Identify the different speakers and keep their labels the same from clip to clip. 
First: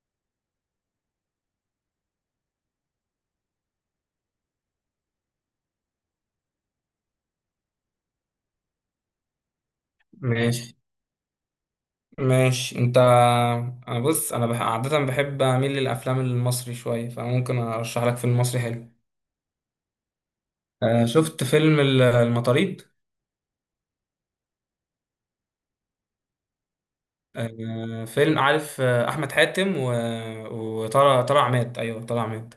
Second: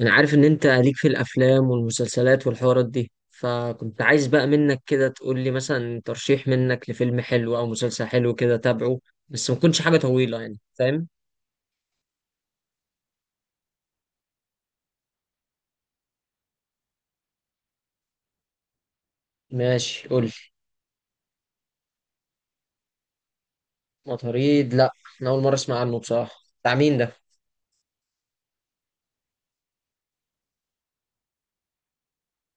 Speaker 1: انا عارف ان انت ليك في الافلام والمسلسلات والحوارات دي، فكنت عايز بقى منك كده تقول لي مثلا ترشيح منك لفيلم حلو او مسلسل حلو كده تابعه. بس ما تكونش حاجة طويلة، يعني
Speaker 2: ماشي،
Speaker 1: فاهم.
Speaker 2: ماشي انت. انا، بص، عادة بحب اميل للافلام المصري شوية، فممكن ارشح لك فيلم مصري حلو.
Speaker 1: ماشي قول لي.
Speaker 2: شفت فيلم المطاريد.
Speaker 1: مطاريد لا، انا اول مرة اسمع عنه بصراحة. بتاع مين ده؟
Speaker 2: فيلم، عارف، احمد حاتم و... وطلع عماد، ايوه، طلع عماد.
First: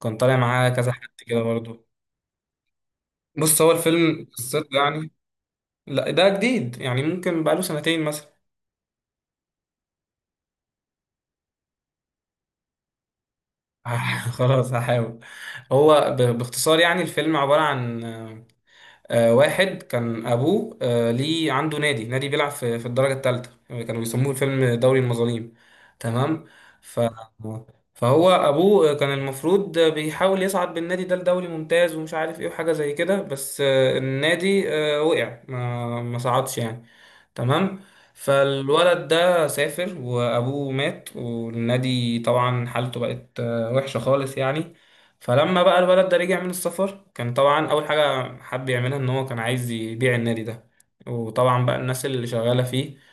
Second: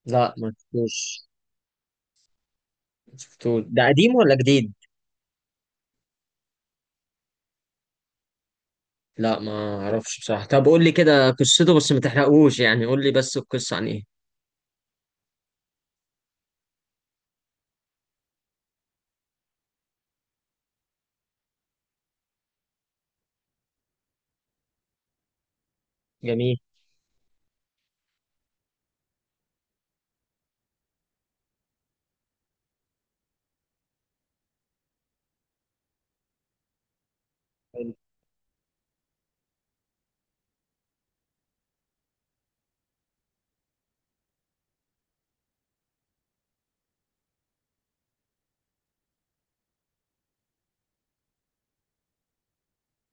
Speaker 2: كان
Speaker 1: لا
Speaker 2: طالع
Speaker 1: ما
Speaker 2: معاه كذا حد
Speaker 1: شفتوش
Speaker 2: كده برضه.
Speaker 1: ما
Speaker 2: بص،
Speaker 1: شفتوش
Speaker 2: هو
Speaker 1: ده قديم
Speaker 2: الفيلم
Speaker 1: ولا
Speaker 2: قصته
Speaker 1: جديد؟
Speaker 2: يعني. لا، ده جديد يعني، ممكن بقاله سنتين مثلا.
Speaker 1: لا ما اعرفش بصراحة. طب قول لي كده قصته بس ما تحرقوش، يعني قول لي بس القصة عن ايه.
Speaker 2: خلاص، هحاول. هو باختصار يعني الفيلم عبارة عن واحد كان ابوه ليه عنده نادي بيلعب في الدرجه الثالثه، كانوا بيسموه الفيلم دوري المظالم. تمام.
Speaker 1: جميل.
Speaker 2: ف فهو ابوه كان المفروض بيحاول يصعد بالنادي ده لدوري ممتاز ومش عارف ايه وحاجه زي كده، بس النادي وقع، ما صعدش يعني. تمام.
Speaker 1: حلو.
Speaker 2: فالولد ده سافر وابوه مات، والنادي طبعا حالته بقت وحشة خالص يعني. فلما بقى الولد ده رجع من السفر، كان طبعا اول حاجة حب يعملها ان هو كان عايز يبيع النادي ده. وطبعا بقى الناس اللي شغالة فيه،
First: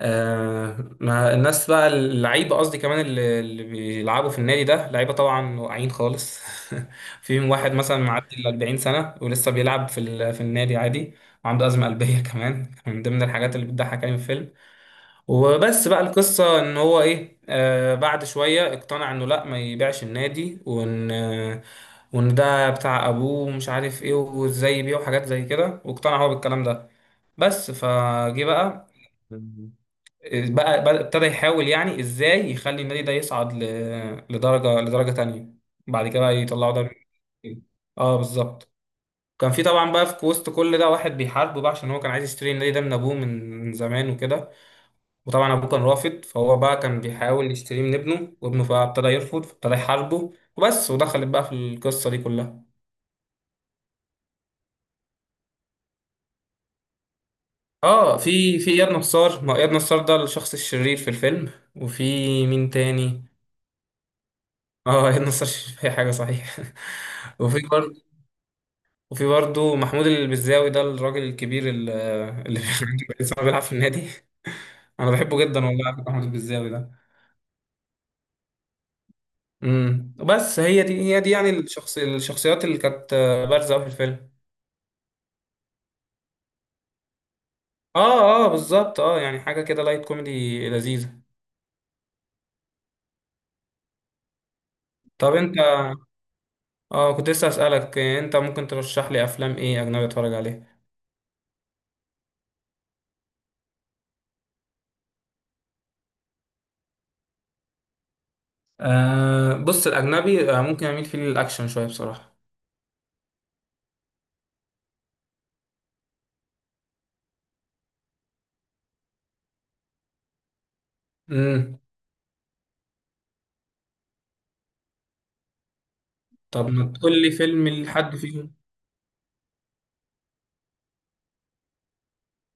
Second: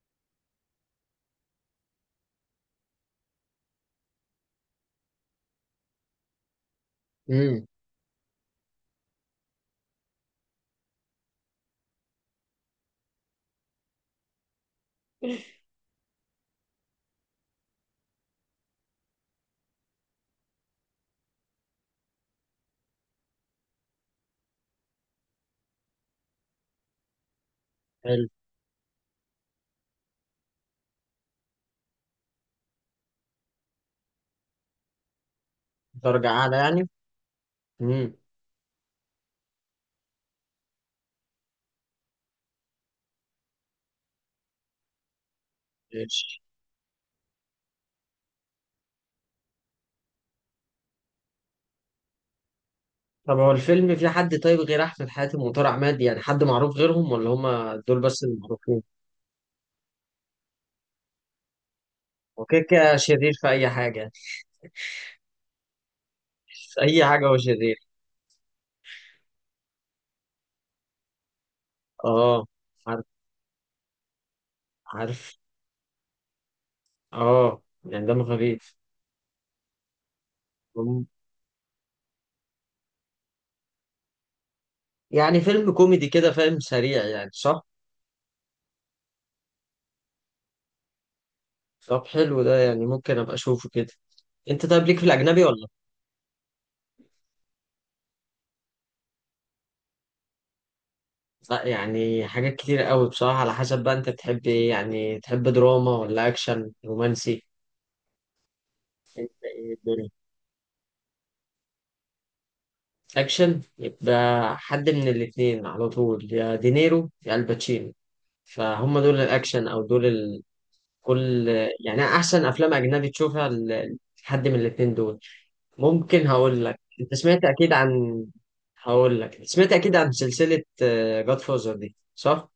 Speaker 2: ما الناس بقى اللعيبه قصدي، كمان اللي بيلعبوا في النادي ده لعيبه طبعا واقعين خالص. فيهم
Speaker 1: امم.
Speaker 2: واحد مثلا معدي ال 40 سنه ولسه بيلعب في في النادي عادي. وعنده ازمه قلبيه، كمان من ضمن الحاجات اللي بتضحك يعني في الفيلم. وبس بقى القصه ان هو ايه، بعد شويه اقتنع انه لا، ما يبيعش النادي، وان ده بتاع ابوه ومش عارف ايه وازاي يبيعه، حاجات زي كده، واقتنع هو بالكلام ده. بس
Speaker 1: حلو.
Speaker 2: فجه بقى بقى ابتدى يحاول يعني ازاي يخلي النادي ده يصعد لدرجه تانية، بعد كده
Speaker 1: درجة
Speaker 2: بقى
Speaker 1: اعلى
Speaker 2: يطلعوا
Speaker 1: يعني.
Speaker 2: دوري الابطال.
Speaker 1: امم.
Speaker 2: اه، بالظبط. كان في طبعا بقى في وسط كل ده واحد بيحاربه بقى، عشان هو كان عايز يشتري النادي ده من ابوه من زمان وكده. وطبعا ابوه كان رافض، فهو بقى كان بيحاول يشتريه من ابنه، وابنه بقى ابتدى يرفض، فابتدى يحاربه، وبس ودخلت بقى في القصه دي كلها.
Speaker 1: طب هو الفيلم فيه حد طيب غير احمد حاتم وطارق عماد؟ يعني حد معروف غيرهم ولا هما دول
Speaker 2: اه،
Speaker 1: بس اللي
Speaker 2: في
Speaker 1: معروفين؟
Speaker 2: اياد نصار. ما هو اياد نصار ده الشخص الشرير في الفيلم. وفي
Speaker 1: هو كده
Speaker 2: مين
Speaker 1: كده
Speaker 2: تاني؟
Speaker 1: شرير في اي حاجه؟
Speaker 2: اه، هي النصر الشريف اي حاجه صحيح.
Speaker 1: في اي حاجه هو
Speaker 2: وفي
Speaker 1: شرير؟
Speaker 2: برضه وفي برضه محمود البزاوي ده الراجل الكبير
Speaker 1: اه
Speaker 2: اللي
Speaker 1: عارف.
Speaker 2: لسه بيلعب في النادي. انا
Speaker 1: عارف.
Speaker 2: بحبه جدا والله، محمود البزاوي ده.
Speaker 1: اه يعني دمه خفيف.
Speaker 2: بس هي دي
Speaker 1: مم.
Speaker 2: هي دي يعني الشخصيات اللي كانت بارزه أوي في الفيلم.
Speaker 1: يعني فيلم كوميدي كده فاهم، سريع، يعني صح؟
Speaker 2: اه، اه، بالظبط. اه، يعني حاجه كده لايت كوميدي لذيذه.
Speaker 1: طب حلو ده، يعني ممكن ابقى اشوفه كده. انت طيب ليك في
Speaker 2: طب
Speaker 1: الاجنبي
Speaker 2: انت.
Speaker 1: ولا؟
Speaker 2: اه، كنت لسه اسالك، انت ممكن ترشح لي افلام ايه اجنبي اتفرج عليها؟
Speaker 1: لا يعني حاجات كتير قوي بصراحه، على حسب بقى انت بتحب ايه، يعني تحب دراما ولا اكشن رومانسي.
Speaker 2: بص، الاجنبي ممكن اميل فيه للاكشن شويه بصراحه.
Speaker 1: اكشن يبقى. حد من الاتنين على طول، يا دينيرو يا الباتشينو. فهم دول الاكشن او دول كل،
Speaker 2: امم
Speaker 1: يعني احسن افلام اجنبي تشوفها لحد من الاتنين دول. ممكن هقول
Speaker 2: طب
Speaker 1: لك
Speaker 2: ما
Speaker 1: انت
Speaker 2: تقول لي
Speaker 1: سمعت
Speaker 2: فيلم
Speaker 1: اكيد
Speaker 2: لحد
Speaker 1: عن،
Speaker 2: فيهم.
Speaker 1: هقول لك سمعت اكيد عن سلسلة جاد فوزر دي، صح؟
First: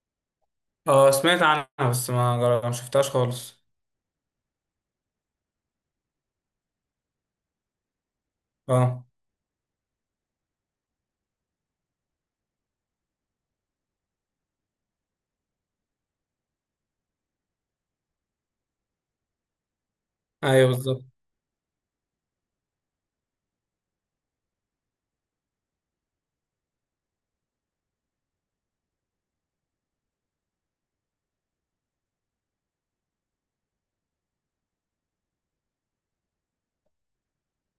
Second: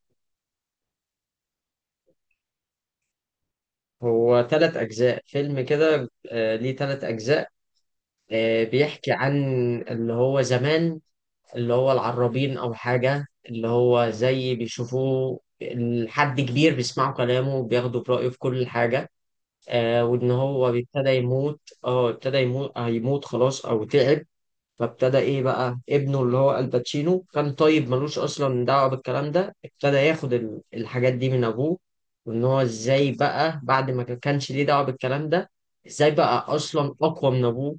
Speaker 2: اه، سمعت عنها، بس ما شفتهاش خالص.
Speaker 1: هو تلات اجزاء فيلم كده، ليه تلات اجزاء.
Speaker 2: اه،
Speaker 1: بيحكي عن اللي هو زمان، اللي هو العرابين أو حاجة، اللي هو زي بيشوفوه حد كبير بيسمعوا كلامه وبياخدوا برأيه في كل حاجة. وإن هو
Speaker 2: ايوه، بالظبط.
Speaker 1: ابتدى يموت، اه ابتدى يموت هيموت خلاص أو تعب. فابتدى إيه بقى ابنه اللي هو الباتشينو كان طيب ملوش أصلا دعوة بالكلام ده، ابتدى ياخد الحاجات دي من أبوه. وإن هو إزاي بقى بعد ما كانش ليه دعوة بالكلام ده، إزاي بقى أصلا أقوى من أبوه.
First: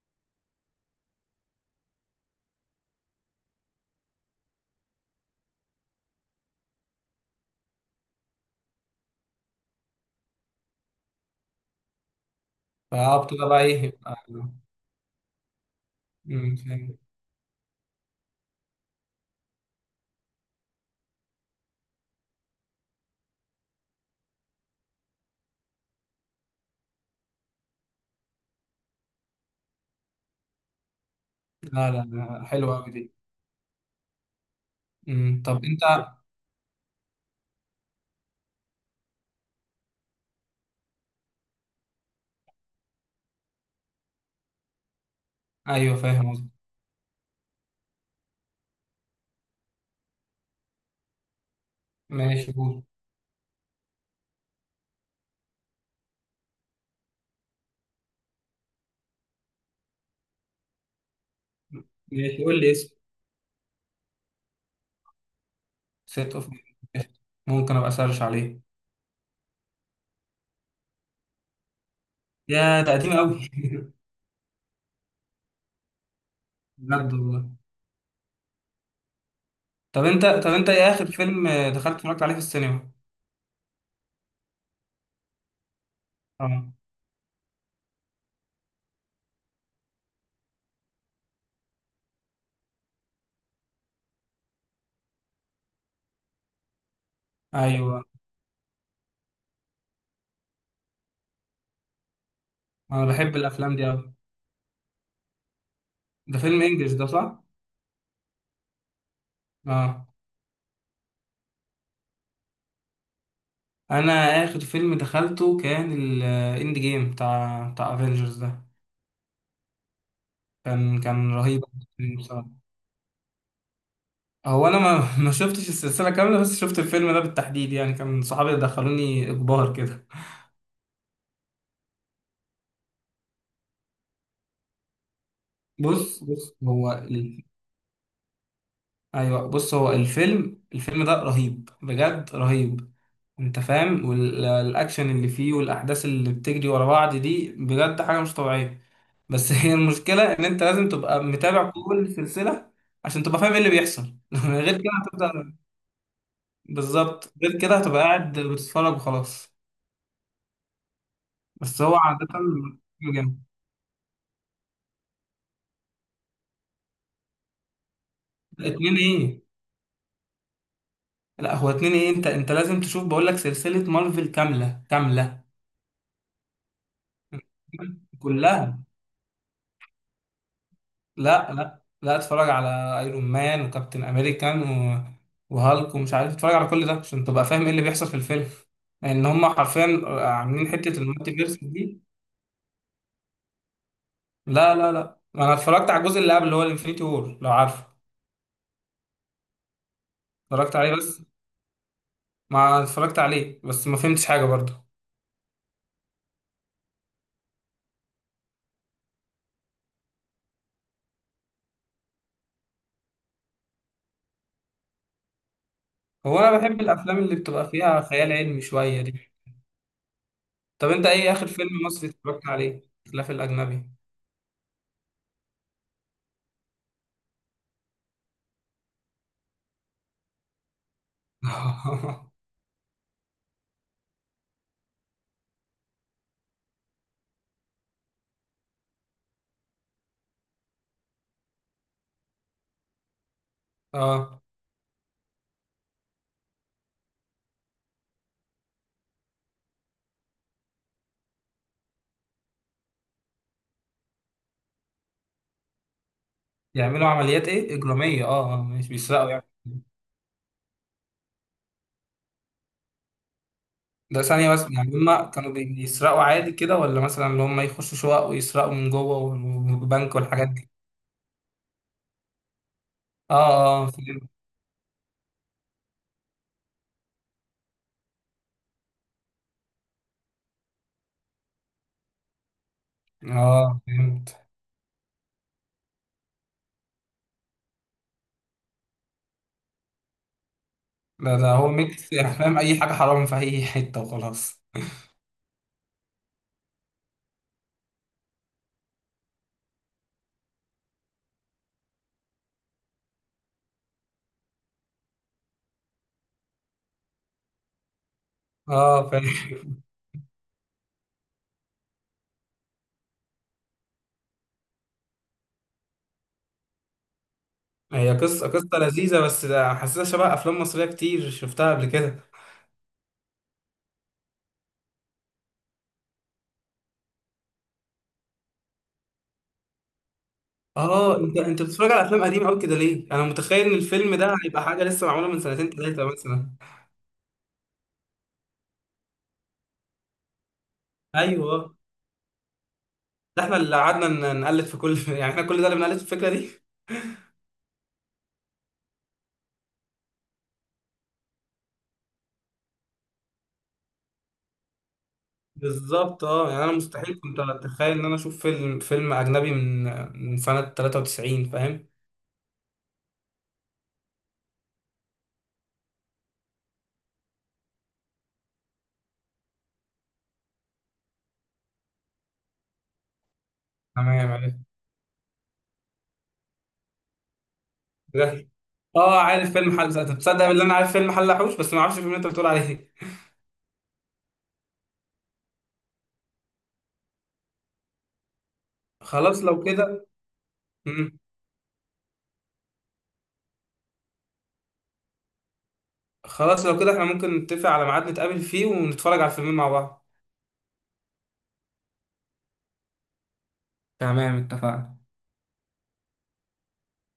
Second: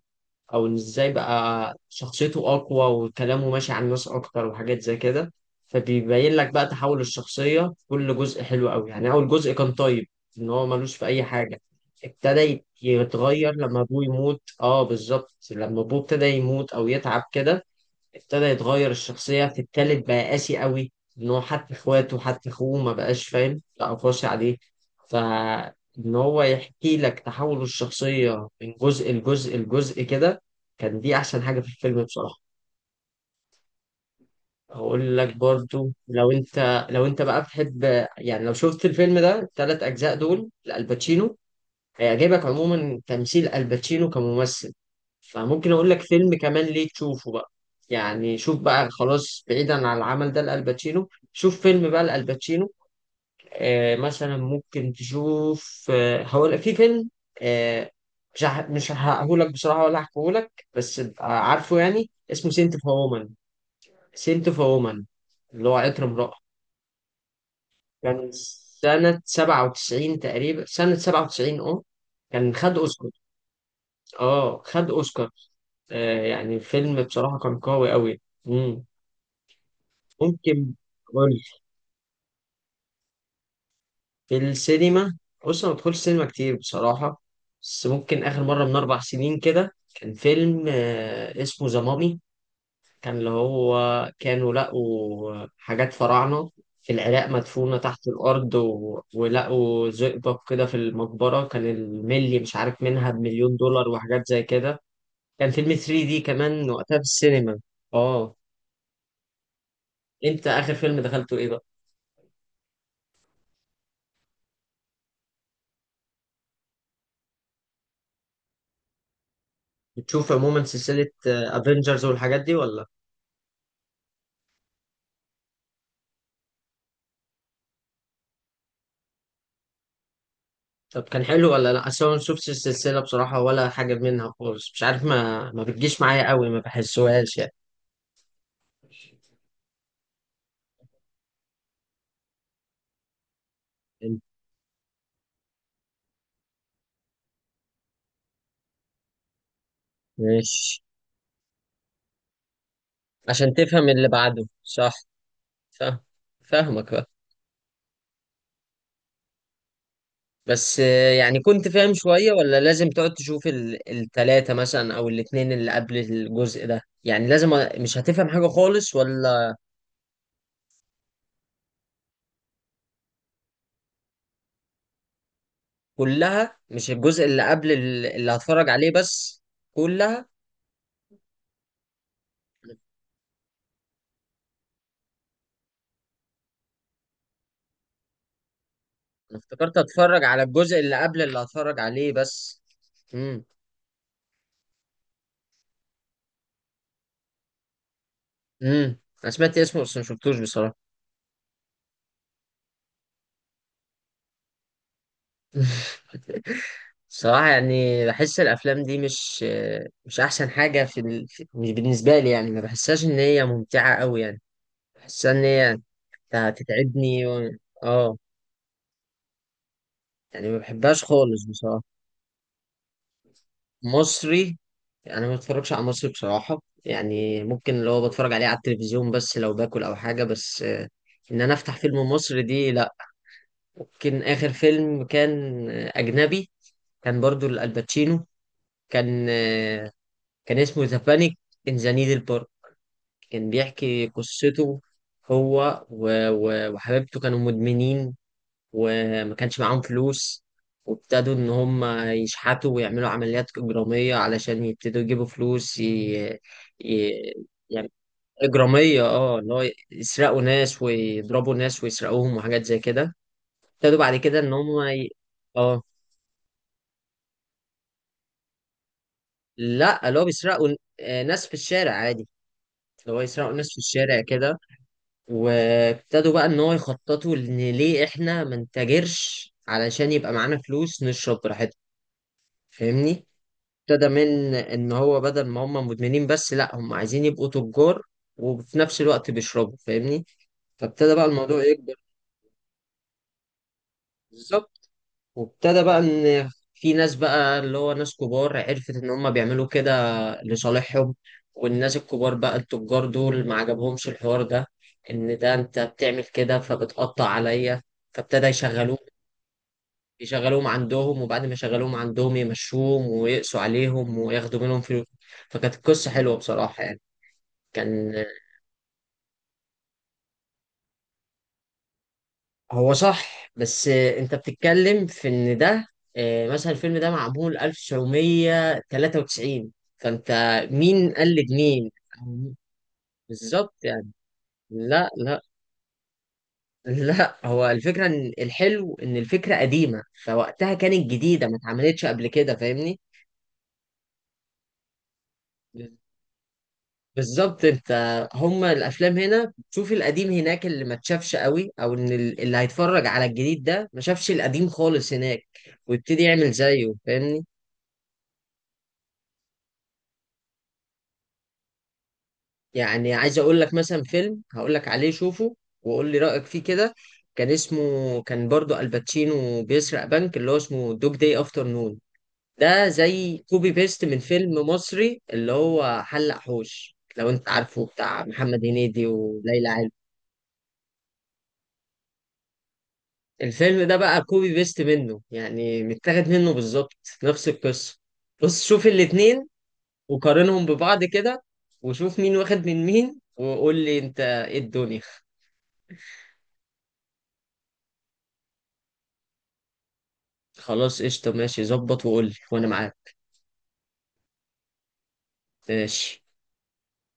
Speaker 1: او إن ازاي بقى شخصيته اقوى وكلامه ماشي على الناس اكتر وحاجات زي كده. فبيبين لك بقى تحول الشخصية في كل جزء، حلو قوي يعني. اول جزء كان طيب، ان هو ملوش في اي حاجة. ابتدى
Speaker 2: اه، بتبقى
Speaker 1: يتغير
Speaker 2: بقى
Speaker 1: لما
Speaker 2: ايه
Speaker 1: ابوه يموت، اه بالظبط لما ابوه ابتدى
Speaker 2: أمم،
Speaker 1: يموت او
Speaker 2: فاهم.
Speaker 1: يتعب كده. ابتدى يتغير الشخصية في التالت، بقى قاسي قوي. ان هو حتى اخواته حتى اخوه ما بقاش فاهم، بقى قاسي عليه. فان هو يحكي لك تحول الشخصية من جزء لجزء لجزء كده. كان دي احسن حاجة في
Speaker 2: لا،
Speaker 1: الفيلم
Speaker 2: لا،
Speaker 1: بصراحة.
Speaker 2: لا، حلوة أوي دي.
Speaker 1: هقول لك
Speaker 2: أمم، طب انت.
Speaker 1: برضو لو انت، لو انت بقى بتحب، يعني لو شفت الفيلم ده التلات اجزاء دول لألباتشينو، هيعجبك عموما تمثيل الباتشينو كممثل. فممكن اقول
Speaker 2: ايوه،
Speaker 1: لك
Speaker 2: فاهم
Speaker 1: فيلم
Speaker 2: قصدي.
Speaker 1: كمان ليه تشوفه بقى. يعني شوف بقى خلاص بعيدا عن العمل ده لالباتشينو، شوف فيلم بقى
Speaker 2: ماشي
Speaker 1: لالباتشينو.
Speaker 2: قول
Speaker 1: مثلا ممكن تشوف، هقول في فيلم، آه مش هقولك بصراحة ولا هحكيهولك، بس تبقى عارفه يعني.
Speaker 2: ماشي،
Speaker 1: اسمه
Speaker 2: قول لي
Speaker 1: سنت اوف
Speaker 2: اسم.
Speaker 1: وومن. سنت اوف وومن اللي هو عطر امرأة.
Speaker 2: ست اوف ممكن ابقى سيرش
Speaker 1: كان
Speaker 2: عليه.
Speaker 1: سنة 97 تقريبا، سنة 97، اه كان خد
Speaker 2: يا ده
Speaker 1: اوسكار.
Speaker 2: قديم قوي.
Speaker 1: اه خد اوسكار. يعني الفيلم
Speaker 2: بجد
Speaker 1: بصراحة
Speaker 2: والله.
Speaker 1: كان قوي قوي. مم.
Speaker 2: طب انت
Speaker 1: ممكن
Speaker 2: ايه اخر
Speaker 1: أقول
Speaker 2: فيلم دخلت اتفرجت عليه في السينما؟
Speaker 1: في السينما. بص أنا ما بدخلش سينما كتير
Speaker 2: اه،
Speaker 1: بصراحة، بس ممكن آخر مرة من 4 سنين كده كان فيلم اسمه ذا مامي. كان اللي هو كانوا لقوا حاجات فراعنة في العراق مدفونة
Speaker 2: ايوه.
Speaker 1: تحت الأرض ولقوا زئبق كده في المقبرة، كان الملي مش عارف
Speaker 2: انا
Speaker 1: منها
Speaker 2: بحب
Speaker 1: بمليون
Speaker 2: الافلام دي
Speaker 1: دولار
Speaker 2: قوي.
Speaker 1: وحاجات زي كده. كان فيلم 3D
Speaker 2: ده فيلم
Speaker 1: كمان
Speaker 2: انجلش
Speaker 1: وقتها في
Speaker 2: ده، صح؟
Speaker 1: السينما. اه.
Speaker 2: اه.
Speaker 1: انت آخر فيلم دخلته ايه بقى؟
Speaker 2: انا اخر فيلم دخلته كان الاند جيم بتاع افنجرز ده.
Speaker 1: بتشوف عموما
Speaker 2: كان
Speaker 1: سلسلة
Speaker 2: كان رهيب
Speaker 1: افنجرز والحاجات
Speaker 2: بصراحه.
Speaker 1: دي ولا؟
Speaker 2: هو انا ما ما شفتش السلسله كامله، بس شفت الفيلم ده بالتحديد، يعني كان صحابي دخلوني اجبار كده.
Speaker 1: طب كان حلو ولا لا؟ اصل أنا ما شفتش السلسلة بصراحة ولا حاجة منها خالص، مش عارف، ما بتجيش
Speaker 2: بص
Speaker 1: معايا قوي،
Speaker 2: بص
Speaker 1: ما
Speaker 2: هو،
Speaker 1: بحسوهاش يعني.
Speaker 2: ايوه، بص هو الفيلم ده رهيب، بجد رهيب. انت فاهم، والاكشن اللي فيه والاحداث اللي بتجري ورا بعض دي بجد حاجه مش طبيعيه. بس هي المشكله ان انت
Speaker 1: ماشي.
Speaker 2: لازم تبقى متابع كل السلسله عشان تبقى فاهم
Speaker 1: عشان
Speaker 2: ايه اللي
Speaker 1: تفهم اللي
Speaker 2: بيحصل.
Speaker 1: بعده
Speaker 2: غير كده
Speaker 1: صح.
Speaker 2: هتبدا.
Speaker 1: فاهم. فاهمك بقى.
Speaker 2: بالظبط، غير كده هتبقى قاعد بتتفرج وخلاص.
Speaker 1: بس يعني كنت
Speaker 2: بس
Speaker 1: فاهم
Speaker 2: هو عاده
Speaker 1: شوية ولا
Speaker 2: حلو
Speaker 1: لازم تقعد
Speaker 2: جامد.
Speaker 1: تشوف التلاتة مثلا أو الاتنين اللي قبل الجزء ده، يعني لازم مش هتفهم حاجة
Speaker 2: لا،
Speaker 1: خالص
Speaker 2: اتنين ايه؟
Speaker 1: ولا؟
Speaker 2: لا، هو اتنين ايه، انت لازم تشوف، بقول لك سلسله مارفل كامله كامله.
Speaker 1: كلها؟ مش الجزء اللي قبل اللي هتفرج
Speaker 2: كلها.
Speaker 1: عليه بس؟ كلها.
Speaker 2: لا، لا، لا، اتفرج على ايرون مان وكابتن امريكان و... وهالك ومش عارف، اتفرج على كل ده عشان تبقى فاهم ايه اللي بيحصل في الفيلم. لان
Speaker 1: انا
Speaker 2: هم
Speaker 1: افتكرت
Speaker 2: حرفيا
Speaker 1: اتفرج على
Speaker 2: عاملين
Speaker 1: الجزء
Speaker 2: حته
Speaker 1: اللي قبل
Speaker 2: المالتي
Speaker 1: اللي
Speaker 2: فيرس
Speaker 1: هتفرج
Speaker 2: دي.
Speaker 1: عليه بس. امم.
Speaker 2: لا، لا، لا، انا اتفرجت على الجزء اللي قبل اللي هو الانفينيتي وور، لو عارفه.
Speaker 1: انا سمعت اسمه بس ما شفتوش بصراحه.
Speaker 2: اتفرجت عليه بس، ما اتفرجت عليه بس ما فهمتش حاجه برضه.
Speaker 1: صراحه يعني بحس الافلام دي مش، مش احسن حاجه في، في، مش بالنسبه لي يعني، ما بحسهاش ان هي ممتعه قوي يعني. بحسها ان هي،
Speaker 2: هو انا بحب الافلام
Speaker 1: هتتعبني
Speaker 2: اللي
Speaker 1: و...
Speaker 2: بتبقى فيها
Speaker 1: اه
Speaker 2: خيال علمي شويه دي.
Speaker 1: يعني ما
Speaker 2: طب
Speaker 1: بحبهاش
Speaker 2: انت ايه
Speaker 1: خالص
Speaker 2: اخر فيلم
Speaker 1: بصراحه.
Speaker 2: مصري اتفرجت عليه خلاف الاجنبي؟
Speaker 1: مصري. انا ما بتفرجش على مصري بصراحه، يعني ممكن اللي هو بتفرج عليه على التلفزيون بس لو باكل او حاجه، بس ان انا افتح فيلم مصري دي لا. ممكن آخر فيلم كان أجنبي. كان برضو الباتشينو. كان كان اسمه ذا بانيك إن ذا نيدل بارك. كان بيحكي
Speaker 2: اه،
Speaker 1: قصته هو وحبيبته كانوا مدمنين، وما كانش معاهم فلوس، وابتدوا إن هم يشحتوا ويعملوا عمليات إجرامية علشان يبتدوا يجيبوا فلوس
Speaker 2: يعملوا
Speaker 1: ي...
Speaker 2: عمليات ايه
Speaker 1: يعني
Speaker 2: اجراميه؟ اه، مش
Speaker 1: إجرامية،
Speaker 2: بيسرقوا
Speaker 1: اه
Speaker 2: يعني.
Speaker 1: إن هو يسرقوا ناس ويضربوا ناس ويسرقوهم وحاجات زي كده. ابتدوا بعد
Speaker 2: ده
Speaker 1: كده
Speaker 2: ثانية
Speaker 1: إن
Speaker 2: بس،
Speaker 1: هم
Speaker 2: يعني هما كانوا
Speaker 1: اه.
Speaker 2: بيسرقوا عادي كده، ولا مثلا اللي هما يخشوا شقق ويسرقوا من جوه
Speaker 1: لا
Speaker 2: والبنك
Speaker 1: اللي هو
Speaker 2: والحاجات
Speaker 1: بيسرقوا
Speaker 2: دي؟
Speaker 1: ناس في الشارع عادي، اللي هو
Speaker 2: اه.
Speaker 1: يسرقوا ناس في
Speaker 2: اه،
Speaker 1: الشارع
Speaker 2: فهمت.
Speaker 1: كده. وابتدوا بقى ان هو يخططوا ان ليه احنا ما نتاجرش علشان يبقى معانا فلوس نشرب براحتنا، فاهمني.
Speaker 2: اه،
Speaker 1: ابتدى
Speaker 2: فهمت.
Speaker 1: من ان هو بدل ما هم مدمنين بس لا هم عايزين يبقوا تجار، وفي نفس الوقت بيشربوا فاهمني. فابتدى بقى
Speaker 2: ده
Speaker 1: الموضوع
Speaker 2: هو
Speaker 1: يكبر.
Speaker 2: ميكس، يعني فاهم؟ اي حاجة حرام في اي حتة وخلاص.
Speaker 1: بالظبط. وابتدى بقى ان في ناس بقى اللي هو ناس كبار عرفت ان هم بيعملوا كده لصالحهم. والناس الكبار بقى التجار دول ما عجبهمش الحوار ده، ان ده انت بتعمل كده فبتقطع عليا. فابتدى يشغلوهم،
Speaker 2: اه، فاهم.
Speaker 1: يشغلوهم عندهم وبعد ما يشغلوهم عندهم يمشوهم ويقسوا عليهم وياخدوا منهم فلوس. فكانت القصة حلوة بصراحة يعني.
Speaker 2: هي
Speaker 1: كان،
Speaker 2: قصة لذيذة، بس ده حاسسها شبه أفلام مصرية كتير شفتها قبل كده.
Speaker 1: هو صح بس انت بتتكلم في ان ده، مثلا الفيلم ده معمول 1993، فانت مين
Speaker 2: أنت
Speaker 1: قلد
Speaker 2: أنت
Speaker 1: مين.
Speaker 2: بتتفرج على أفلام قديمة أوي كده ليه؟ أنا متخيل
Speaker 1: بالظبط
Speaker 2: إن
Speaker 1: يعني.
Speaker 2: الفيلم ده هيبقى حاجة لسه
Speaker 1: لا
Speaker 2: معمولة من
Speaker 1: لا.
Speaker 2: سنتين تلاتة مثلا.
Speaker 1: لا هو الفكرة ان الحلو ان الفكرة قديمة، فوقتها كانت جديدة ما
Speaker 2: أيوه.
Speaker 1: اتعملتش قبل كده، فاهمني.
Speaker 2: ده إحنا اللي قعدنا نقلد في كل، يعني إحنا كل ده اللي بنقلد في الفكرة دي.
Speaker 1: بالظبط. انت هما الافلام هنا بتشوف القديم هناك اللي ما اتشافش قوي، او ان اللي هيتفرج على الجديد ده ما شافش القديم خالص هناك، ويبتدي
Speaker 2: بالظبط.
Speaker 1: يعمل
Speaker 2: اه، يعني انا
Speaker 1: زيه
Speaker 2: مستحيل كنت
Speaker 1: فاهمني.
Speaker 2: اتخيل ان انا اشوف فيلم اجنبي من سنه 93، فاهم؟
Speaker 1: يعني عايز اقول لك مثلا فيلم هقول لك عليه شوفه وقول لي رأيك فيه كده. كان اسمه، كان برضو الباتشينو بيسرق بنك، اللي هو اسمه دوج داي افتر نون. ده زي كوبي بيست من
Speaker 2: تمام،
Speaker 1: فيلم
Speaker 2: عرفت
Speaker 1: مصري اللي هو حلق حوش لو انت عارفه، بتاع
Speaker 2: ده.
Speaker 1: محمد هنيدي
Speaker 2: اه، عارف
Speaker 1: وليلى
Speaker 2: فيلم
Speaker 1: علوي.
Speaker 2: حل، تصدق بالله، انا عارف فيلم حلحوش، بس ما اعرفش الفيلم اللي انت بتقول عليه.
Speaker 1: الفيلم ده بقى كوبي بيست منه، يعني متاخد منه بالظبط، نفس القصة. بص شوف
Speaker 2: خلاص
Speaker 1: الاتنين
Speaker 2: لو كده.
Speaker 1: وقارنهم ببعض
Speaker 2: مم.
Speaker 1: كده، وشوف مين واخد من مين وقول لي انت ايه الدنيا.
Speaker 2: خلاص لو كده احنا ممكن نتفق على ميعاد نتقابل فيه ونتفرج على الفيلمين مع بعض.
Speaker 1: خلاص قشطة، ماشي ظبط وقول لي وأنا معاك.
Speaker 2: تمام، اتفقنا.
Speaker 1: ماشي.